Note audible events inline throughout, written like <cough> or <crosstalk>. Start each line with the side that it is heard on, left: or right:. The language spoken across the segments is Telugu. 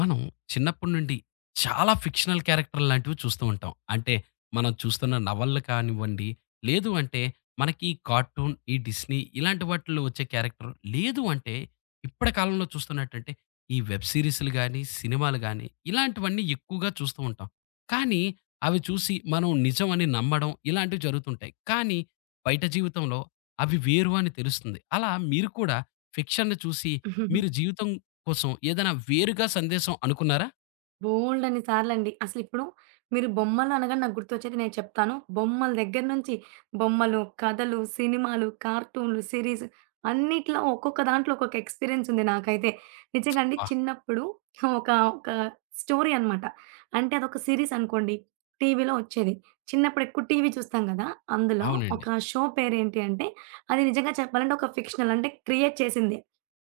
left: మనం చిన్నప్పటి నుండి చాలా ఫిక్షనల్ క్యారెక్టర్లు లాంటివి చూస్తూ ఉంటాం. అంటే మనం చూస్తున్న నవలలు కానివ్వండి, లేదు అంటే మనకి కార్టూన్, ఈ డిస్నీ ఇలాంటి వాటిల్లో వచ్చే క్యారెక్టర్ లేదు అంటే ఇప్పటి కాలంలో చూస్తున్నట్టంటే ఈ వెబ్ సీరీస్‌లు గాని, సినిమాలు గాని ఇలాంటివన్నీ ఎక్కువగా చూస్తూ ఉంటాం. కానీ అవి చూసి మనం నిజం అని నమ్మడం ఇలాంటివి జరుగుతుంటాయి. కానీ బయట జీవితంలో అవి వేరు అని తెలుస్తుంది. అలా మీరు కూడా ఫిక్షన్‌ని చూసి
right: హుహుహు.
left: మీరు జీవితం కోసం ఏదైనా వేరుగా సందేశం అనుకున్నారా?
right: బోలెడన్ని సార్లండి. అసలిప్పుడు మీరు బొమ్మలు అనగానే నాకు గుర్తొచ్చేది నేను చెప్తాను. బొమ్మల దగ్గర నుంచి బొమ్మలు, కథలు, సినిమాలు, కార్టూన్‌లు, సిరీస్ అన్నిట్లో ఒక్కొక్క దాంట్లో ఒక్కొక్క ఎక్స్‌పీరియన్స్ ఉంది నాకైతే. నిజంగా అండి
left: అబ్బా!
right: చిన్నప్పుడు ఒక, ఒక స్టోరీ అనమాట. అంటే అదొక సిరీస్ అనుకోండి. టీవీలో వచ్చేది. చిన్నప్పుడు ఎక్కువ టీవీ చూస్తాం గదా! అందులో ఒక
left: అవునండి.
right: షో పేరేంటి అంటే అది నిజంగా చెప్పాలంటే ఒక ఫిక్షనల్ అంటే క్రియేట్ చేసిందే.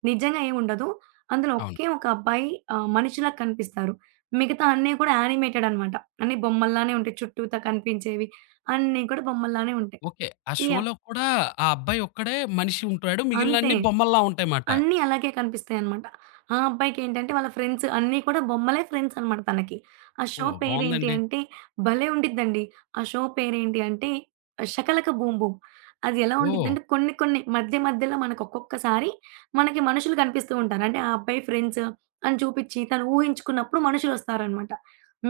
right: నిజంగా ఏముండదు. అందులో
left: అవును.
right: ఒకే ఒక అబ్బాయి మనిషిలా కనిపిస్తారు. మిగతా అన్నీ కూడా యానిమేటెడ్ అనమాట. అన్నీ బొమ్మల్లానే ఉంటాయి. చుట్టూతా కనిపించేవి అన్నీ కూడా బొమ్మల్లానే ఉంటాయి.
left: ఓకే. ఆ
right: యాహ్!
left: షోలో కూడా ఆ అబ్బాయి ఒక్కడే మనిషి ఉంటాడు.
right: అంతే.
left: మిగిలినన్ని బొమ్మల్లా ఉంటాయమాట.
right: అన్నీ అలాగే కనిపిస్తాయనమాట. ఆ అబ్బాయికేంటంటే వాళ్ళ ఫ్రెండ్స్ అన్నీ కూడా బొమ్మలే ఫ్రెండ్స్ అనమాట తనకి. ఆ షో
left: ఓహ్!
right: పేరేంటి
left: బావుందండి.
right: అంటే భలే ఉండిద్దండి. ఆ షో పేరేంటి అంటే 'షకలక బూమ్ బూమ్.' అది ఎలా
left: ఓహ్!
right: ఉండిద్దంటే కొన్ని కొన్ని మధ్య మధ్యలో మనకొక్కొక్కసారి మనకి మనుషులు కనిపిస్తూ ఉంటారు. అంటే ఆ అబ్బాయి ఫ్రెండ్స్ అని చూపిచ్చి తను ఊహించుకున్నప్పుడు మనుషులొస్తారనమాట.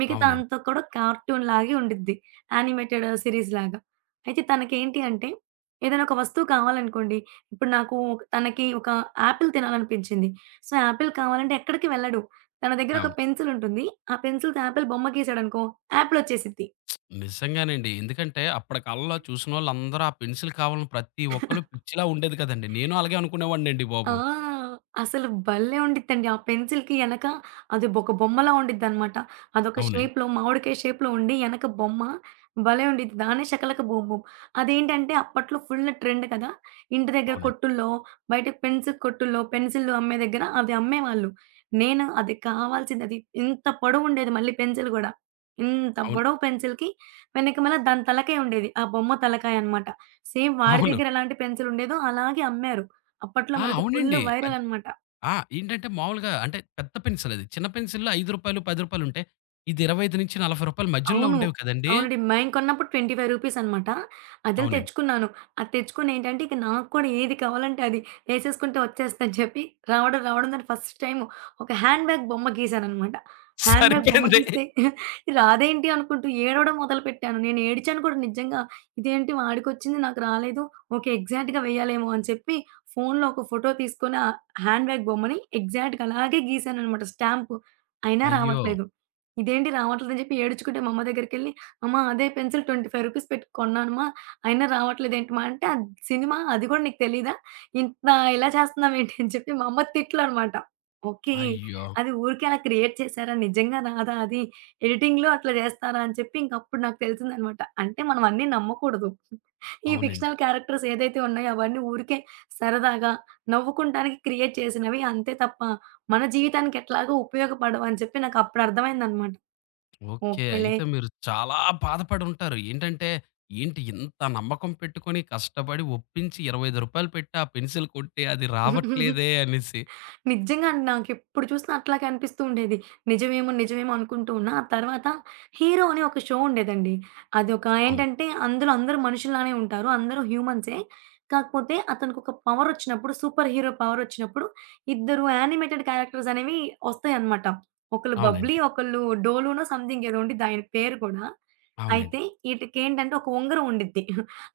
right: మిగతా
left: అవునండి.
right: అంతా కూడా కార్టూన్‌లాగే ఉండిద్ది. యానిమేటెడ్ సీరీస్‌లాగా. అయితే తనకేంటి అంటే ఏదైనా ఒక వస్తువు కావాలనుకోండి తనకి ఒక యాపిల్ తినాలనిపించింది. సో, యాపిల్ కావాలంటే ఎక్కడికి వెళ్ళడు. తన దగ్గర ఒక
left: అవును.
right: పెన్సిల్ ఉంటుంది. ఆ పెన్సిల్‌తో యాపిల్ బొమ్మ గీసాడనుకో యాపిల్ వచ్చేసిద్ది.
left: నిజంగానండి. ఎందుకంటే అప్పటి కాలంలో చూసినోళ్ళందరూ ఆ పెన్సిల్ కావాలని ప్రతి ఒక్కళ్ళు పిచ్చిలా ఉండేది కదండీ. నేను అలాగే అనుకునేవాడినండి
right: ఆ!
left: బాబు.
right: అసలు భలే! ఉండిద్దండి. ఆ పెన్సిల్‌కి ఎనక అది ఒక బొమ్మలా ఉండిద్దనమాట. అదొక
left: అవునండి.
right: షేప్‌లో మామిడికాయ షేప్‌లో ఉండి ఎనక బొమ్మ భలే! ఉండిద్ది. దాన్నే షకలక బూమ్ బూమ్. అదేంటంటే అప్పట్లో ఫుల్ ట్రెండ్ కదా! ఇంటి దగ్గర
left: అవునండి.
right: కొట్టుల్లో, బయట పెన్సిల్ కొట్టుల్లో పెన్సిల్లు అమ్మే దగ్గర అవి అమ్మేవాళ్ళు. నేను అది కావాల్సింది అది ఇంత పొడవుండేది మళ్ళీ పెన్సిల్ గూడా. ఇంత
left: అవును.
right: పొడవు పెన్సిల్‌కి వెనకమాల దాని తలకాయ ఉండేది. ఆ బొమ్మ తలకాయ అనమాట. సేమ్ వాడి
left: అవును.
right: దగ్గర ఎలాంటి పెన్సిల్ ఉండేదో అలాగే అమ్మారు. అప్పట్లో
left: ఆ!
right: మరది ఫుల్లు
left: అవునండి.
right: వైరల్
left: అది
right: అనమాట.
left: ఆ! ఏంటంటే మామూలుగా అంటే పెద్ద పెన్సిల్ అది. చిన్న పెన్సిల్‌లో రూ. 5, రూ. 10 ఉంటే ఇది 25-40 మధ్యలో
right: అవును.
left: ఉండేవి కదండీ!
right: అవునండి. మేం కొన్నప్పుడు రూ. 25 అనమాట. అదెళ్ళి
left: అవునండి. అంతే.
right: తెచ్చుకున్నాను. అది తెచ్చుకొని ఏంటంటే, ఇక నాకు కూడా ఏది కావాలంటే అది ఏసేసుకుంటే వచ్చేస్తదని చెప్పి రావడం, రావడం దాన్ని ఫస్ట్ టైము ఒక హ్యాండ్ బ్యాగ్ బొమ్మ గీశాననమాట. హ్యాండ్ బ్యాగ్ బొమ్మ
left: సరిపోయింది. <laughs>
right: గీస్తే రాదేంటి అనుకుంటూ ఏడవడం మొదలుపెట్టాను. నేను ఏడిచాను కూడా నిజంగా. ఇదేంటి వాడికొచ్చింది నాకు రాలేదు. ఓకే. ఎగ్జాక్ట్‌గా వేయాలేమో అని చెప్పి ఫోనులో ఒక ఫోటో తీసుకొని ఆ హ్యాండ్ బ్యాగ్ బొమ్మని ఎగ్జాక్ట్‌గా అలాగే గీశాననమాట స్టాంపు. అయినా
left: అయ్యో!
right: రావట్లేదు. ఇదేంటి రావట్లేదని చెప్పి ఏడ్చుకుంటే మా అమ్మ దగ్గరికెళ్ళి, అమ్మ అదే పెన్సిల్ రూ. 25 పెట్టి కొన్నానమ్మా, అయినా రావట్లేదేంటమ్మా అంటే, "అది సినిమా అది కూడా నీకు తెలీదా? ఇంత ఇలా చేస్తున్నావేంటి?" అని చెప్పి మా అమ్మ తిట్లనమాట. ఓకే.
left: అయ్యో!
right: అది ఊరికే అలా క్రియేట్ చేశారా? నిజంగా రాదా అది? ఎడిటింగ్‌లో అట్లా చేస్తారా? అని చెప్పి ఇంకప్పుడు నాకు తెలిసిందనమాట. అంటే మనం అన్నీ నమ్మకూడదు. ఈ
left: అవునండి.
right: ఫిక్షనల్ క్యారెక్టర్స్ ఏదైతే ఉన్నాయో అవన్నీ ఊరికే సరదాగా నవ్వుకుంటానికి క్రియేట్ చేసినవి అంతే తప్ప, మన జీవితానికి ఎట్లాగో ఉపయోగపడవు అని చెప్పి నాకు అప్పుడు అర్థమైందనమాట.
left: ఓకే.
right: ఓకేలే.
left: అయితే మీరు చాలా బాధపడుంటారు. ఏంటంటే, ఏంటి ఇంత నమ్మకం పెట్టుకొని, కష్టపడి, ఒప్పించి రూ. 25 పెట్టి ఆ పెన్సిల్ కొట్టి అది రావట్లేదే అనేసి.
right: నిజంగా అండి. నాకెప్పుడు చూసినా అట్లాగే అనిపిస్తూ ఉండేది. నిజమేమో, నిజమేమో అనుకుంటూ ఉన్నా. ఆ తర్వాత 'హీరో' అని ఒక షో ఉండేదండి. అదొక
left: అవును.
right: ఏంటంటే అందులో అందరూ మనుషుల్లానే ఉంటారు. అందరూ హ్యూమన్సే. కాకపోతే అతనికొక పవరొచ్చినప్పుడు సూపర్ హీరో పవరొచ్చినప్పుడు ఇద్దరు యానిమేటెడ్ క్యారెక్టర్స్ అనేవి ఒస్తాయన్నమాట. ఒకళ్ళు 'బబ్లీ'
left: అవునండి.
right: ఒకళ్ళు 'డోలు'నో సంథింగ్ ఏదో ఉండిద్ది ఆయన పేరు కూడా. అయితే
left: అవునండి.
right: ఈటికేంటంటే ఒక ఉంగరం ఉండిద్ది.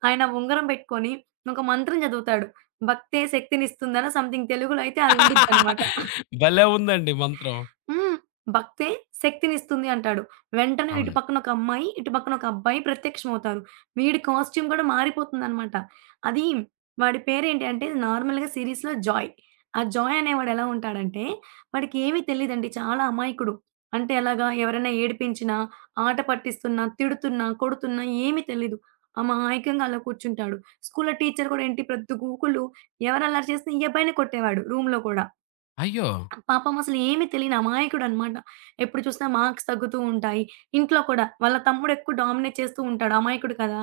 right: ఆయన ఉంగరం పెట్టుకొని ఒక మంత్రం చదువుతాడు. భక్తే శక్తినిస్తుందనో సంథింగ్ తెలుగులో అయితే అది ఉండిద్దనమాట.
left: <laughs> భలే ఉందండి మంత్రం.
right: హ్మ్. భక్తే శక్తినిస్తుంది అంటాడు. వెంటనే ఇటు
left: అవునండి.
right: పక్కన ఒక అమ్మాయి, ఇటు పక్కన ఒక అబ్బాయి ప్రత్యక్షమవుతారు. వీడి కాస్ట్యూమ్ గూడా మారిపోతుందనమాట. అది వాడి పేరేంటి అంటే నార్మల్‌గా సిరీస్‌లో జాయ్. ఆ జాయ్ అనేవాడు ఎలా ఉంటాడంటే వాడికి ఏమీ తెలీదండి. చాలా అమాయకుడు. అంటే ఎలాగా ఎవరైనా ఏడిపించినా, ఆట పట్టిస్తున్నా, తిడుతున్నా, కొడుతున్నా ఏమీ తెలీదు. అమాయకంగా అలా కూర్చుంటాడు. స్కూల్‌లో టీచర్ కూడా ఏంటి పెద్ద గూకులు ఎవరు అల్లరి చేసినా ఈ అబ్బాయినే కొట్టేవాడు రూమ్‌లో కూడా.
left: అయ్యో!
right: పాపం అసలేమి తెలియని అమాయకుడనమాట. ఎప్పుడు చూసినా మార్క్స్ తగ్గుతూ ఉంటాయి. ఇంట్లో కూడా వాళ్ళ తమ్ముడు ఎక్కువ డామినేట్ చేస్తూ ఉంటాడు. అమాయకుడు కదా!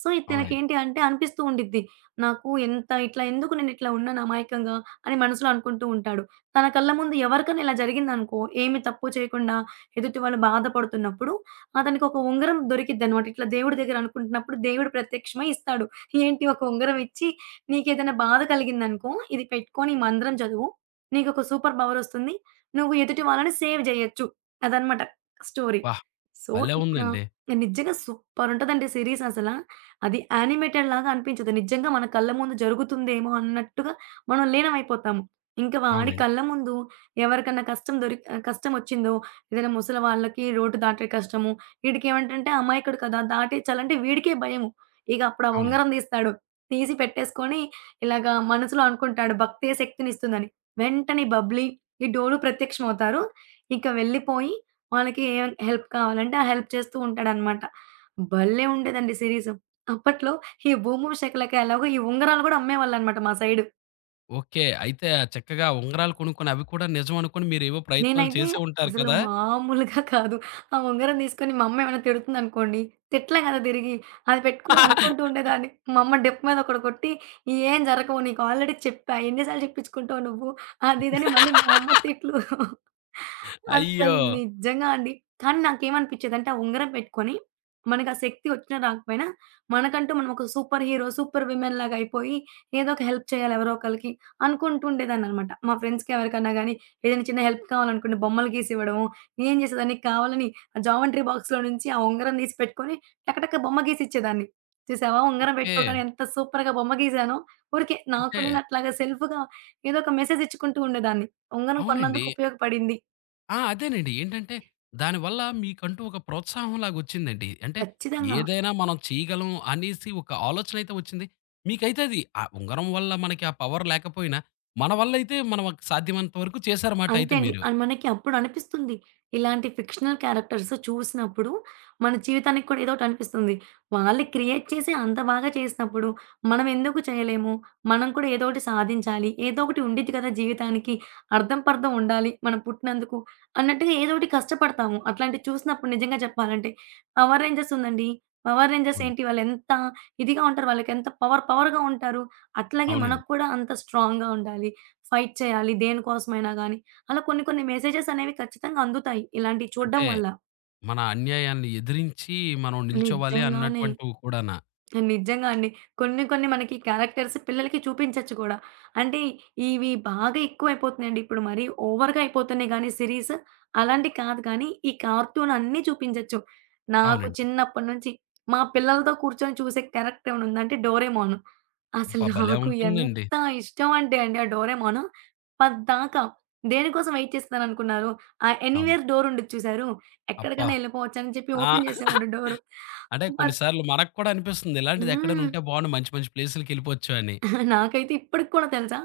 right: సో,
left: అవునండి.
right: తనకేంటి అంటే అనిపిస్తూ ఉండిద్ది. నాకు ఎంత ఇట్లా ఎందుకు నేనిట్లా ఉన్నాను అమాయకంగా అని మనసులో అనుకుంటూ ఉంటాడు. తన కళ్ళ ముందు ఎవరికైనా ఇలా జరిగిందనుకో, ఏమి తప్పు చేయకుండా ఎదుటి వాళ్ళు బాధపడుతున్నప్పుడు అతనికొక ఉంగరం దొరికిద్దనమాట. ఇట్లా దేవుడి దగ్గర అనుకుంటున్నప్పుడు దేవుడు ప్రత్యక్షమై ఇస్తాడు. ఏంటి ఒక ఉంగరం ఇచ్చి, "నీకేదైనా బాధ కలిగిందనుకో, ఇది పెట్టుకొని ఈ మంత్రం చదువు. నీకొక సూపర్ పవరొస్తుంది. నువ్వు ఎదుటి వాళ్ళని సేవ్ జేయొచ్చు. అదనమాట స్టోరీ.
left: అబ్బా!
right: సో,
left: భలే
right: ఇక
left: ఉందండి.
right: నిజంగా సూపరుంటదండి సిరీస్ అసల. అది యానిమేటెడ్ లాగా అనిపించదు. నిజంగా మన కళ్ళ ముందు జరుగుతుందేమో అన్నట్టుగా మనం లీనమైపోతాము. ఇంక వాడి
left: అవునండి.
right: కళ్ళ ముందు ఎవరికన్నా కష్టం దొరి కష్టమొచ్చిందో ఏదైనా ముసలి వాళ్ళకి రోడ్డు దాటే కష్టము. వీడికేమంటంటే అమాయకుడు కదా! దాటిచ్చాలంటే వీడికే భయము. ఇగ అప్పుడు ఆ
left: అవునండి.
right: ఉంగరం తీస్తాడు. తీసి పెట్టేసుకొని ఇలాగా మనసులో అనుకుంటాడు భక్తే శక్తినిస్తుందని. వెంటనే బబ్లీ, ఈ డోలు ప్రత్యక్షమవుతారు. ఇంక వెళ్ళిపోయి వాళ్ళకి ఏ హెల్ప్ కావాలంటే, ఆ హెల్ప్ చేస్తూ ఉంటాడనమాట. భలే ఉండేదండి సీరీసు. అప్పట్లో ఈ 'భూమి శకలక' ఎలాగో ఈ ఉంగరాలు గూడా అమ్మేవాళ్ళనమాట మా సైడు.
left: ఓకే. అయితే చక్కగా ఉంగరాలు కొనుక్కొని అవి కూడా నిజం అనుకోని మీరేవో ప్రయత్నాలు
right: నేనైతే
left: చేసే ఉంటారు
right: అసలు
left: కదా!
right: మామూలుగా కాదు. ఆ ఉంగరం తీసుకొని మా అమ్మ ఏమైనా తిడుతుందనుకోండి, తిట్టలేం కదా తిరిగి. అది పెట్టుకొని అనుకుంటూ ఉండేదాన్ని. మా అమ్మ డెప్ మీద ఒకటి కొట్టి, "ఏం జరగవు నీకు ఆల్రెడీ చెప్పా. ఎన్ని సార్లు చెప్పించుకుంటావు నువ్వు" అది ఇదని మళ్ళీ మా అమ్మ తిట్లు.
left: అయ్యో!
right: అస్సలు నిజంగా అండి. కానీ నాకేమనిపించేదంటే ఆ ఉంగరం పెట్టుకొని మనకు ఆ శక్తి వచ్చినా రాకపోయినా, మనకంటూ మనం ఒక సూపర్ హీరో, సూపర్ విమెన్ లాగా అయిపోయి ఏదో ఒక హెల్ప్ చేయాలి ఎవరో ఒకళ్ళకి అనుకుంటూ ఉండేదాన్ననమాట. మా ఫ్రెండ్స్‌కి ఎవరికన్నా గాని ఏదైనా చిన్న హెల్ప్ కావాలనుకోండి బొమ్మలు గీసి ఇవ్వడము. నేనేం చేసేదాన్ని కావాలని ఆ జామెంట్రీ బాక్స్‌లో నుంచి ఆ ఉంగరం తీసి పెట్టుకొని టక టక బొమ్మ గీసిచ్చేదాన్ని. చూసావా ఉంగరం
left: ఓకే.
right: పెట్టుకోగానే ఎంత సూపర్‌గా బొమ్మ గీసానో. ఊరికే నాకు
left: అంటే
right: నేను అట్లాగా సెల్ఫ్‌గా ఏదో ఒక మెసేజ్ ఇచ్చుకుంటూ ఉండేదాన్ని. ఉంగరం
left: అవునండి.
right: కొన్నందుకు ఉపయోగపడింది.
left: ఆ! అదేనండి. ఏంటంటే దానివల్ల మీకంటూ ఒక ప్రోత్సాహం లాగొచ్చిందండి. అంటే
right: ఖచ్చితంగా.
left: ఏదైనా మనం చేయగలం అనేసి ఒక ఆలోచనైతే వచ్చింది. మీకైతే అది ఆ ఉంగరం వల్ల మనకి ఆ పవర్ లేకపోయినా, మన వల్లైతే మనం సాధ్యమైనంత వరకు చేశారన్నమాట
right: అంతే
left: అయితే
right: అండి.
left: మీరు.
right: మనకి అప్పుడు అనిపిస్తుంది. ఇలాంటి ఫిక్షనల్ క్యారెక్టర్స్ చూసినప్పుడు, మన జీవితానికి కూడా ఏదో ఒకటి అనిపిస్తుంది. వాళ్ళు క్రియేట్ చేసి అంత బాగా చేసినప్పుడు, మనం ఎందుకు చేయలేము? మనం కూడా ఏదో ఒకటి సాధించాలి. ఏదో ఒకటి ఉండిద్ది కదా! జీవితానికి. అర్థం పర్థం ఉండాలి మనం పుట్టినందుకు అన్నట్టుగా ఏదో ఒకటి కష్టపడతాము. అట్లాంటివి చూసినప్పుడు నిజంగా చెప్పాలంటే, పవర్ రేంజర్స్ ఉందండి. పవర్ రేంజర్స్
left: అవును.
right: ఏంటి వాళ్ళు ఎంత ఇదిగా ఉంటారు. వాళ్ళకి ఎంత పవర్ పవర్‌గా ఉంటారు. అట్లాగే మనకు
left: అవునండి.
right: కూడా అంత స్ట్రాంగ్‌గా ఉండాలి. ఫైట్ చేయాలి దేనికోసమైనా గాని. అలా కొన్ని కొన్ని మెసేజెస్ అనేవి ఖచ్చితంగా అందుతాయి. ఇలాంటివి చూడడం
left: అంటే
right: వల్ల.
left: మన అన్యాయాన్ని ఎదిరించి మనం నిల్చోవాలి
right: నిజంగానే.
left: అన్నటువంటివి కూడానా?
right: నిజంగా అండి. కొన్ని కొన్ని మనకి క్యారెక్టర్స్ పిల్లలకి చూపించొచ్చు కూడా. అంటే ఇవి బాగా ఎక్కువైపోతున్నాయండి. ఇప్పుడు మరీ ఓవర్‌గా అయిపోతున్నాయి గానీ సిరీస్ అలాంటి కాదు కానీ, ఈ కార్టూన్ అన్నీ చూపించొచ్చు. నాకు
left: అవునండి.
right: చిన్నప్పటి నుంచి మా పిల్లలతో కూర్చొని చూసే క్యారెక్టర్ ఏమైనా ఉందంటే 'డోరేమోన్.' అసలు
left: అబ్బా! భలే
right: నాకు
left: ఉంటుందండి.
right: ఎంత ఇష్టం అంటే అండి ఆ 'డోరేమోన్.' పద్దాకా దేనికోసం వెయిట్ చేస్తున్నాననుకున్నారు? ఆ
left: అవును.
right: 'ఎనీవేర్' డోర్ ఉండిద్ది చూసారు?
left: అబ్బా!
right: ఎక్కడికైనా ఎళ్ళిపోవచ్చు అని చెప్పి
left: ఆ!
right: ఓపెన్ చేసేవాడు డోరు.
left: అంటే
right: పద్
left: కొన్నిసార్లు మనకు కూడా అనిపిస్తుంది. ఇలాంటిది ఎక్కడైనా
right: హ్మ్.
left: ఉంటే బావుండు మంచి మంచి ప్లేసులకెళ్ళిపోవచ్చు అని.
right: నాకైతే ఇప్పటికి కూడా తెలుసా,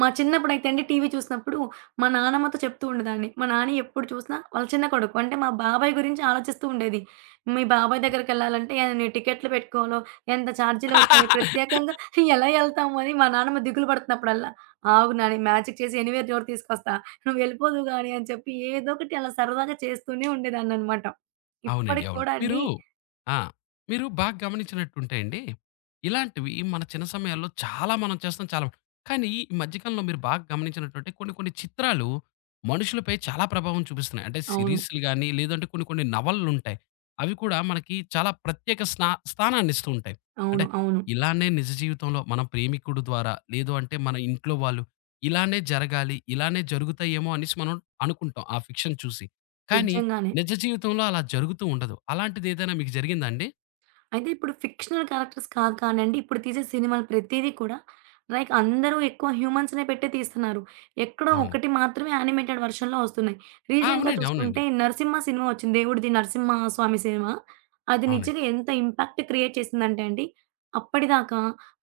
right: మా చిన్నప్పుడైతే అండి టీవీ చూసినప్పుడు మా నానమ్మతో చెప్తూ ఉండేదాన్ని. మా నాని ఎప్పుడు చూసినా వాళ్ళ చిన్న కొడుకు అంటే మా బాబాయ్ గురించి ఆలోచిస్తూ ఉండేది. మీ బాబాయ్ దగ్గరికెళ్ళాలంటే ఎన్ని టికెట్లు పెట్టుకోవాలో, ఎంత ఛార్జీలవుతాయో, ప్రత్యేకంగా
left: <laughs>
right: ఎలా ఎళ్తాము అని మా నానమ్మ దిగులు పడుతున్నప్పుడల్లా, ఆగు నాని మ్యాజిక్ చేసి ఎనీవేర్ డోర్ తీసుకొస్తా. నువ్వు ఎళ్ళిపోదువు గాని అని చెప్పి ఏదో ఒకటి అలా సరదాగా చేస్తూనే ఉండేదాన్ననమాట.
left: అవునండి.
right: ఇప్పటికి
left: అవును.
right: కూడా అండి
left: మీరు ఆ! మీరు బాగా గమనించినట్టుంటే అండి, ఇలాంటివి మన చిన్న సమయాల్లో చాలా మనం చేస్తాం చాలా కానీ ఈ మధ్య కాలంలో మీరు బాగా గమనించినట్టుంటే కొన్ని కొన్ని చిత్రాలు మనుషులపై చాలా ప్రభావం చూపిస్తున్నాయి. అంటే
right: అవును.
left: సిరీస్‌లు గాని, లేదంటే కొన్ని కొన్ని నవలలుంటాయి. అవి కూడా మనకి చాలా ప్రత్యేక స్థానాన్నిస్తూ ఉంటాయి. అంటే
right: అవును. అవును.
left: ఇలానే నిజ జీవితంలో మన ప్రేమికుడు ద్వారా, లేదు అంటే మన ఇంట్లో వాళ్ళు ఇలానే జరగాలి, ఇలానే జరుగుతాయేమో అనేసి మనం అనుకుంటాం ఆ ఫిక్షన్ చూసి. కానీ
right: నిజంగానే.
left: నిజ జీవితంలో అలా జరుగుతూ ఉండదు. అలాంటిదేదైనా మీకు జరిగిందా అండి?
right: అయితే ఇప్పుడు ఫిక్షనల్ క్యారెక్టర్స్ కాదు కానండి. ఇప్పుడు తీసే సినిమాలు ప్రతీదీ కూడా లైక్ అందరూ ఎక్కువ హ్యూమన్స్‌నే పెట్టే తీస్తున్నారు. ఎక్కడో
left: అవునండి.
right: ఒకటి మాత్రమే యానిమేటెడ్ వెర్షన్‌లో వస్తున్నాయి.
left: ఆ!
right: రీసెంట్‌గా
left: అవునండి. అవునండి.
right: చూసుకుంటే 'నరసింహ' సినిమా వచ్చింది. దేవుడిది 'నరసింహ స్వామి' సినిమా. అది
left: అవునండి.
right: నిజంగా ఎంత ఇంపాక్ట్ క్రియేట్ చేసిందంటే అండి, అప్పటిదాకా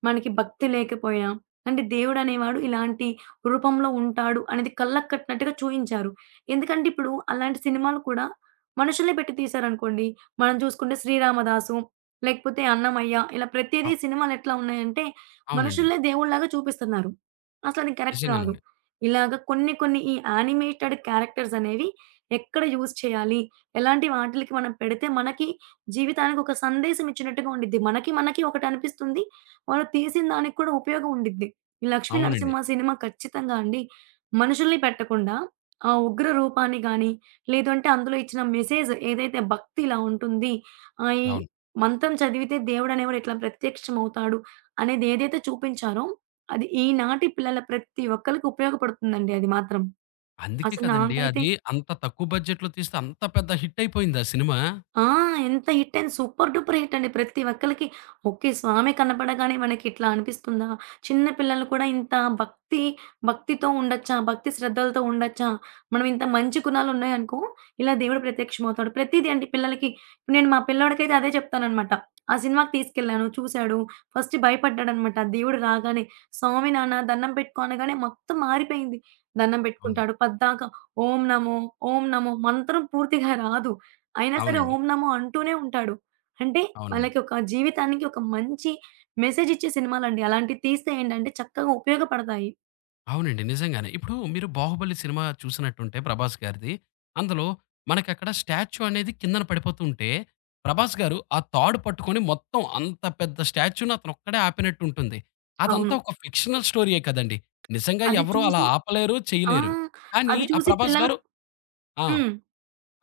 right: మనకి భక్తి లేకపోయినా, అంటే దేవుడనేవాడు ఇలాంటి రూపంలో ఉంటాడు అనేది కళ్ళకి కట్టినట్టుగా చూయించారు. ఎందుకంటే ఇప్పుడు అలాంటి సినిమాలు కూడా మనుషుల్ని పెట్టి తీశారనుకోండి, మనం చూసుకుంటే 'శ్రీరామదాసు' లేకపోతే 'అన్నమయ్య' ఇలా ప్రతీదీ
left: అవ్
right: సినిమాలెట్లా ఉన్నాయంటే,
left: అవునండి.
right: మనుషుల్నే దేవుళ్ళలాగా చూపిస్తున్నారు. అసలది కరెక్ట్ గాదు.
left: నిజంగానండి.
right: ఇలాగ కొన్ని కొన్ని ఈ యానిమేటెడ్ క్యారెక్టర్స్ అనేవి ఎక్కడ యూజ్ చేయాలి? ఎలాంటి వాటిలకి మనం పెడితే మనకి జీవితానికి ఒక సందేశం ఇచ్చినట్టుగా ఉండిద్ది. మనకి మనకి ఒకటనిపిస్తుంది. వాళ్ళు తీసిన దానికి కూడా ఉపయోగం ఉండిద్ది. ఈ 'లక్ష్మీ
left: అవునండి.
right: నరసింహ' సినిమా ఖచ్చితంగా అండి మనుషుల్ని పెట్టకుండా, ఆ ఉగ్ర రూపాన్ని గాని, లేదంటే అందులో ఇచ్చిన మెసేజ్ ఏదైతే భక్తి ఇలా ఉంటుంది. ఈ
left: అవును.
right: మంత్రం చదివితే దేవుడనేవాడు ఇట్లా ప్రత్యక్షమవుతాడు అనేది ఏదైతే చూపించారో, అది ఈనాటి పిల్లల ప్రతి ఒక్కళ్ళకి ఉపయోగపడుతుందండి అది మాత్రం.
left: అందుకే
right: అసలు
left: కదండీ
right: నాకైతే
left: అది అంత తక్కువ బడ్జెట్‌లో తీస్తే అంత పెద్ద హిట్ అయిపోయింది ఆ సినిమా.
right: ఆ! ఎంత హిట్ అయింది. సూపర్ డూపర్ హిట్ అండి. ప్రతి ఒక్కళ్ళకి ఓకే. స్వామి కనపడగానే మనకి ఇట్లా అనిపిస్తుందా? చిన్న పిల్లలు కూడా ఇంత భక్తి భక్తితో ఉండొచ్చా? భక్తి శ్రద్ధలతో ఉండొచ్చా? మనం ఇంత మంచి గుణాలు ఉన్నాయనుకో, ఇలా దేవుడు ప్రత్యక్షమవుతాడు. ప్రతీది అండి పిల్లలకి ఇప్పుడు నేను మా పిల్లోడికైతే అదే చెప్తాననమాట. ఆ సినిమాకి తీసుకెళ్ళాను. చూసాడు. ఫస్ట్ భయపడ్డాడనమాట. దేవుడు రాగానే, "స్వామి నాన్న దండం పెట్టుకో" అనగానే మొత్తం మారిపోయింది. దండం
left: అవును.
right: పెట్టుకుంటాడు. పద్దాక ఓం నమో, ఓం నమో మంత్రం పూర్తిగా రాదు. అయినా సరే
left: అవునండి.
right: ఓం నమో అంటూనే ఉంటాడు. అంటే
left: అవునండి.
right: వాళ్ళకి ఒక జీవితానికి ఒక మంచి మెసేజ్ ఇచ్చే సినిమాలండి. అలాంటివి తీస్తే ఏంటంటే చక్కగా ఉపయోగపడతాయి.
left: అవునండి. నిజంగానే. ఇప్పుడు మీరు 'బాహుబలి' సినిమా చూసినట్టుంటే 'ప్రభాస్' గారిది. అందులో మనకక్కడ స్టాచ్యూ అనేది కిందన పడిపోతూ ఉంటే, 'ప్రభాస్' గారు ఆ తాడు పట్టుకొని మొత్తం అంత పెద్ద స్టాచ్యూని అతనొక్కడే ఆపినట్టుంటుంది.
right: అవును.
left: అదంతా ఒక ఫిక్షనల్ స్టోరీయే కదండీ. నిజంగా
right: అది
left: ఎవరు అలా
right: చూసి
left: ఆపలేరు,
right: ఆ!
left: చేయలేరు. కానీ
right: అది
left: ఆ
right: చూసి
left: 'ప్రభాస్'
right: పిల్లలు
left: గారు ఆ!
right: హ్మ్.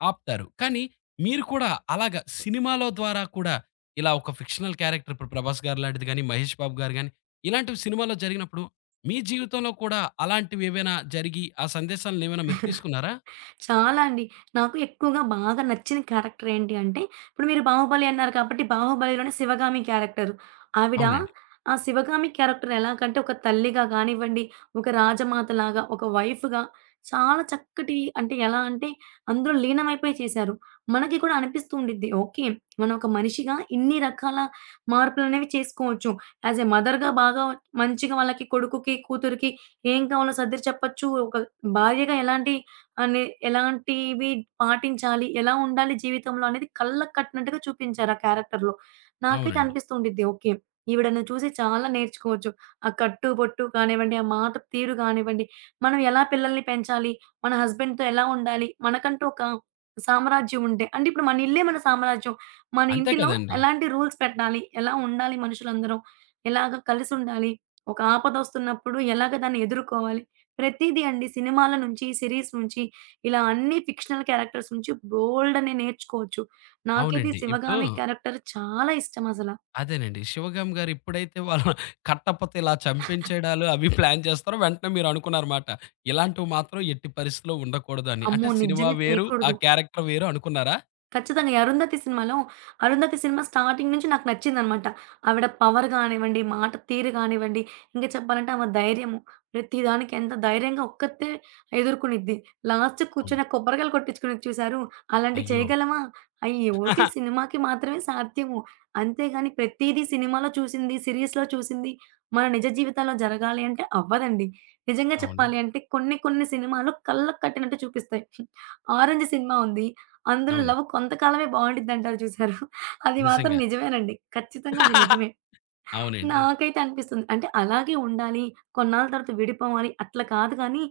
left: ఆపుతారు. కానీ మీరు కూడా అలాగా సినిమాలో ద్వారా కూడా ఇలా ఒక ఫిక్షనల్ క్యారెక్టర్ ఇప్పుడు 'ప్రభాస్' గారు లాంటిది గాని, 'మహేష్ బాబు' గారు గాని ఇలాంటివి సినిమాలో జరిగినప్పుడు మీ జీవితంలో కూడా అలాంటివి ఏవైనా జరిగి ఆ సందేశాలను ఏమైనా మీరు తీసుకున్నారా?
right: చాలా అండి. నాకు ఎక్కువగా బాగా నచ్చిన క్యారెక్టర్ ఏంటి అంటే, ఇప్పుడు మీరు 'బాహుబలి' అన్నారు కాబట్టి 'బాహుబలిలోనే' శివగామి క్యారెక్టర్. ఆవిడ
left: అవునండి.
right: ఆ శివగామి క్యారెక్టర్ ఎలాగంటే ఒక తల్లిగా గానివ్వండి, ఒక రాజమాతలాగా, ఒక వైఫ్‌గా చాలా చక్కటి అంటే ఎలా అంటే అందులో లీనమైపోయి చేశారు. మనకి కూడా అనిపిస్తూ ఉండిద్ది. ఓకే. మనం ఒక మనిషిగా ఇన్ని రకాల మార్పులనేవి చేసుకోవచ్చు. యాస్ ఎ మదర్‌గా బాగా మంచిగా వాళ్ళకి కొడుకుకి, కూతురికి ఏం కావాలో సర్ది చెప్పొచ్చు. ఒక భార్యగా అని ఎలాంటివి పాటించాలి, ఎలా ఉండాలి జీవితంలో అనేది కళ్ళకి కట్టినట్టుగా చూపించారు ఆ క్యారెక్టర్‌లో. నాకైతే
left: అవునండి.
right: అనిపిస్తూ ఉండిద్ది. ఓకే. ఈవిడని చూసి చాలా నేర్చుకోవచ్చు. ఆ కట్టు, బొట్టు కానివ్వండి, ఆ మాట తీరు కానివ్వండి, మనం ఎలా పిల్లల్ని పెంచాలి, మన హస్బెండ్‌తో ఎలా ఉండాలి, మనకంటూ ఒక సామ్రాజ్యం ఉంటే అంటే ఇప్పుడు మన ఇల్లే మన సామ్రాజ్యం. మన
left: అంతే
right: ఇంటిలో
left: కదండీ!
right: ఎలాంటి రూల్స్ పెట్టాలి, ఎలా ఉండాలి మనుషులందరం, ఎలాగ కలిసుండాలి, ఒక ఆపదొస్తున్నప్పుడు ఎలాగ దాన్ని ఎదుర్కోవాలి, ప్రతీదీ అండి. సినిమాల నుంచి, సీరీస్ నుంచి ఇలా అన్ని ఫిక్షనల్ క్యారెక్టర్స్ నుంచి బోలెడన్ని నేర్చుకోవచ్చు. నాకైతే ఈ
left: అవునండి. ఇప్పుడు
right: 'శివగామి' క్యారెక్టర్ చాలా ఇష్టమసల.
left: అదేనండి. 'శివగామి' గారు ఎప్పుడైతే వాళ్ళ కట్టపొత ఇలా చంపించేయడాలు అవి ప్లాన్ చేస్తారో వెంటనే మీరు అనుకున్నారన్నమాట. ఇలాంటివి మాత్రం ఎట్టి పరిస్థితిలో ఉండకూడదు అని.
right: అమ్మో!
left: అంటే సినిమా
right: నిజంగా
left: వేరు, ఆ
right: చేయకూడదు.
left: క్యారెక్టర్ వేరు అనుకున్నారా?
right: ఖచ్చితంగా. ఈ 'అరుంధతి' సినిమాలో అరుంధతి సినిమా స్టార్టింగ్ నుంచి నాకు నచ్చిందనమాట. ఆవిడ పవర్ గానివ్వండి, మాట తీరు గానివ్వండి, ఇంకా చెప్పాలంటే ఆమె ధైర్యము. ప్రతి దానికి ఎంత ధైర్యంగా ఒక్కతే ఎదుర్కొనిద్ది. లాస్ట్‌కి
left: అవును.
right: కూర్చొని ఆ కొబ్బరికాయలు కొట్టించుకునేది చూసారు? అలాంటివి
left: అయ్యో!
right: చేయగలమా? అయి ఓటి
left: <laughs>
right: సినిమాకి మాత్రమే సాధ్యము. అంతేగాని ప్రతీదీ సినిమాలో చూసింది, సీరీస్‌లో చూసింది మన నిజ జీవితంలో జరగాలి అంటే అవ్వదండి. నిజంగా చెప్పాలి
left: అవునండి.
right: అంటే కొన్ని కొన్ని సినిమాలు కళ్ళకి కట్టినట్టు చూపిస్తాయి. <laughs> 'ఆరెంజ్' సినిమా ఉంది. అందులో
left: అవును.
right: లవ్ కొంతకాలమే బావుండిద్దంటారు చూసారు. అది మాత్రం
left: నిజంగా.
right: నిజమేనండి. ఖచ్చితంగా అది నిజమే.
left: <laughs> అవునండి.
right: నాకైతే అనిపిస్తుంది. అంటే అలాగే ఉండాలి. కొన్నాళ్ళ తర్వాత విడిపోవాలి అట్లా కాదు కానీ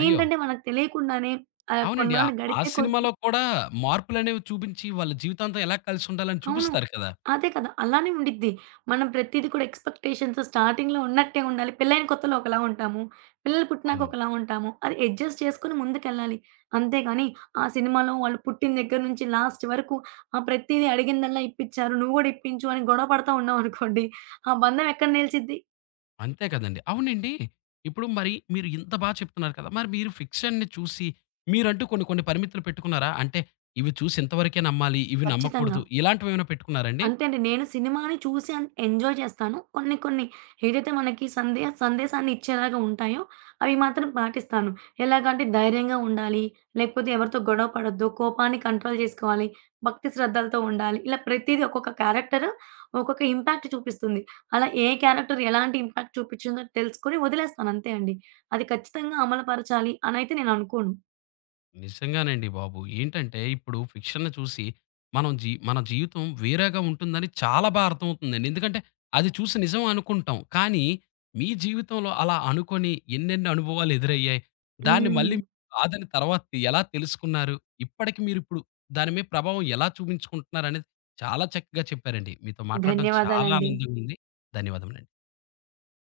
left: అయ్యో!
right: ఏంటంటే మనకు తెలియకుండానే
left: అవునండి. ఆ
right: కొన్నాళ్ళు
left: ఆ
right: గడిచే కొద్దీ
left: సినిమాలో కూడా మార్పులనేవి చూపించి వాళ్ళ జీవితాంతం ఎలా కలిసుండాలని
right: అవును.
left: చూపిస్తారు కదా!
right: అదే కదా! అలానే ఉండిద్ది. మనం ప్రతీది కూడా ఎక్స్‌పెక్టేషన్స్ స్టార్టింగ్‌లో ఉన్నట్టే ఉండాలి. పెళ్లైన కొత్తలో ఒకలా ఉంటాము. పిల్లలు పుట్టినాక
left: అవునండి.
right: ఒకలా ఉంటాము. అది అడ్జస్ట్ చేసుకొని ముందుకెళ్ళాలి. అంతేగాని ఆ సినిమాలో వాళ్ళు పుట్టిన దగ్గర నుంచి లాస్ట్ వరకు ఆ ప్రతీది అడిగిందల్లా ఇప్పిచ్చారు. నువ్వు గూడా ఇప్పించు అని గొడవ పడతా ఉన్నామనుకోండి, ఆ బంధం ఎక్కడ నిలిచిద్ది?
left: అంతే కదండీ. అవునండి. ఇప్పుడు మరి మీరు ఇంత బా చెప్తున్నారు కదా! మరి మీరు ఫిక్షన్‌ని చూసి మీరంటూ కొన్ని కొన్ని పరిమితులు పెట్టుకున్నారా? అంటే ఇవి చూసి ఇంతవరకే నమ్మాలి, ఇవి
right: ఖచ్చితంగా.
left: నమ్మకూడదు ఇలాంటివేమైనా పెట్టుకున్నారండి?
right: అంతే అండి. నేను సినిమాని చూసి అన్ ఎంజాయ్ చేస్తాను. కొన్ని కొన్ని ఏదైతే మనకి సందేశాన్ని ఇచ్చేలాగా ఉంటాయో అవి మాత్రం పాటిస్తాను. ఎలాగంటే ధైర్యంగా ఉండాలి, లేకపోతే ఎవరితో గొడవ పడొద్దు, కోపాన్ని కంట్రోల్ చేసుకోవాలి, భక్తి శ్రద్ధలతో ఉండాలి. ఇలా ప్రతీది ఒక్కొక్క క్యారెక్టర్ ఒక్కొక్క ఇంపాక్ట్ చూపిస్తుంది. అలా ఏ క్యారెక్టర్ ఎలాంటి ఇంపాక్ట్ చూపించిందో తెలుసుకొని వదిలేస్తాను అంతే అండి. అది ఖచ్చితంగా అమలుపరచాలి అనైతే నేను అనుకోను.
left: నిజంగానండి బాబు. ఏంటంటే ఇప్పుడు ఫిక్షన్‌ని చూసి మనం మన జీవితం వేరేగా ఉంటుందని చాలా బా అర్థమవుతుందండి. ఎందుకంటే అది చూసి నిజం అనుకుంటాం. కానీ మీ జీవితంలో అలా అనుకోని ఎన్నెన్ని అనుభవాలు ఎదురయ్యాయి? దాన్ని
right: హ్మ్.
left: మళ్ళీ కాదని తర్వాత ఎలా తెలుసుకున్నారు? ఇప్పటికి మీరిప్పుడు దాని మీద ప్రభావం ఎలా చూపించుకుంటున్నారనేది చాలా చక్కగా చెప్పారండి. మీతో మాట్లాడడం చాలా
right: ధన్యవాదాలండి.
left: ఆనందంగా ఉంది. ధన్యవాదములండి.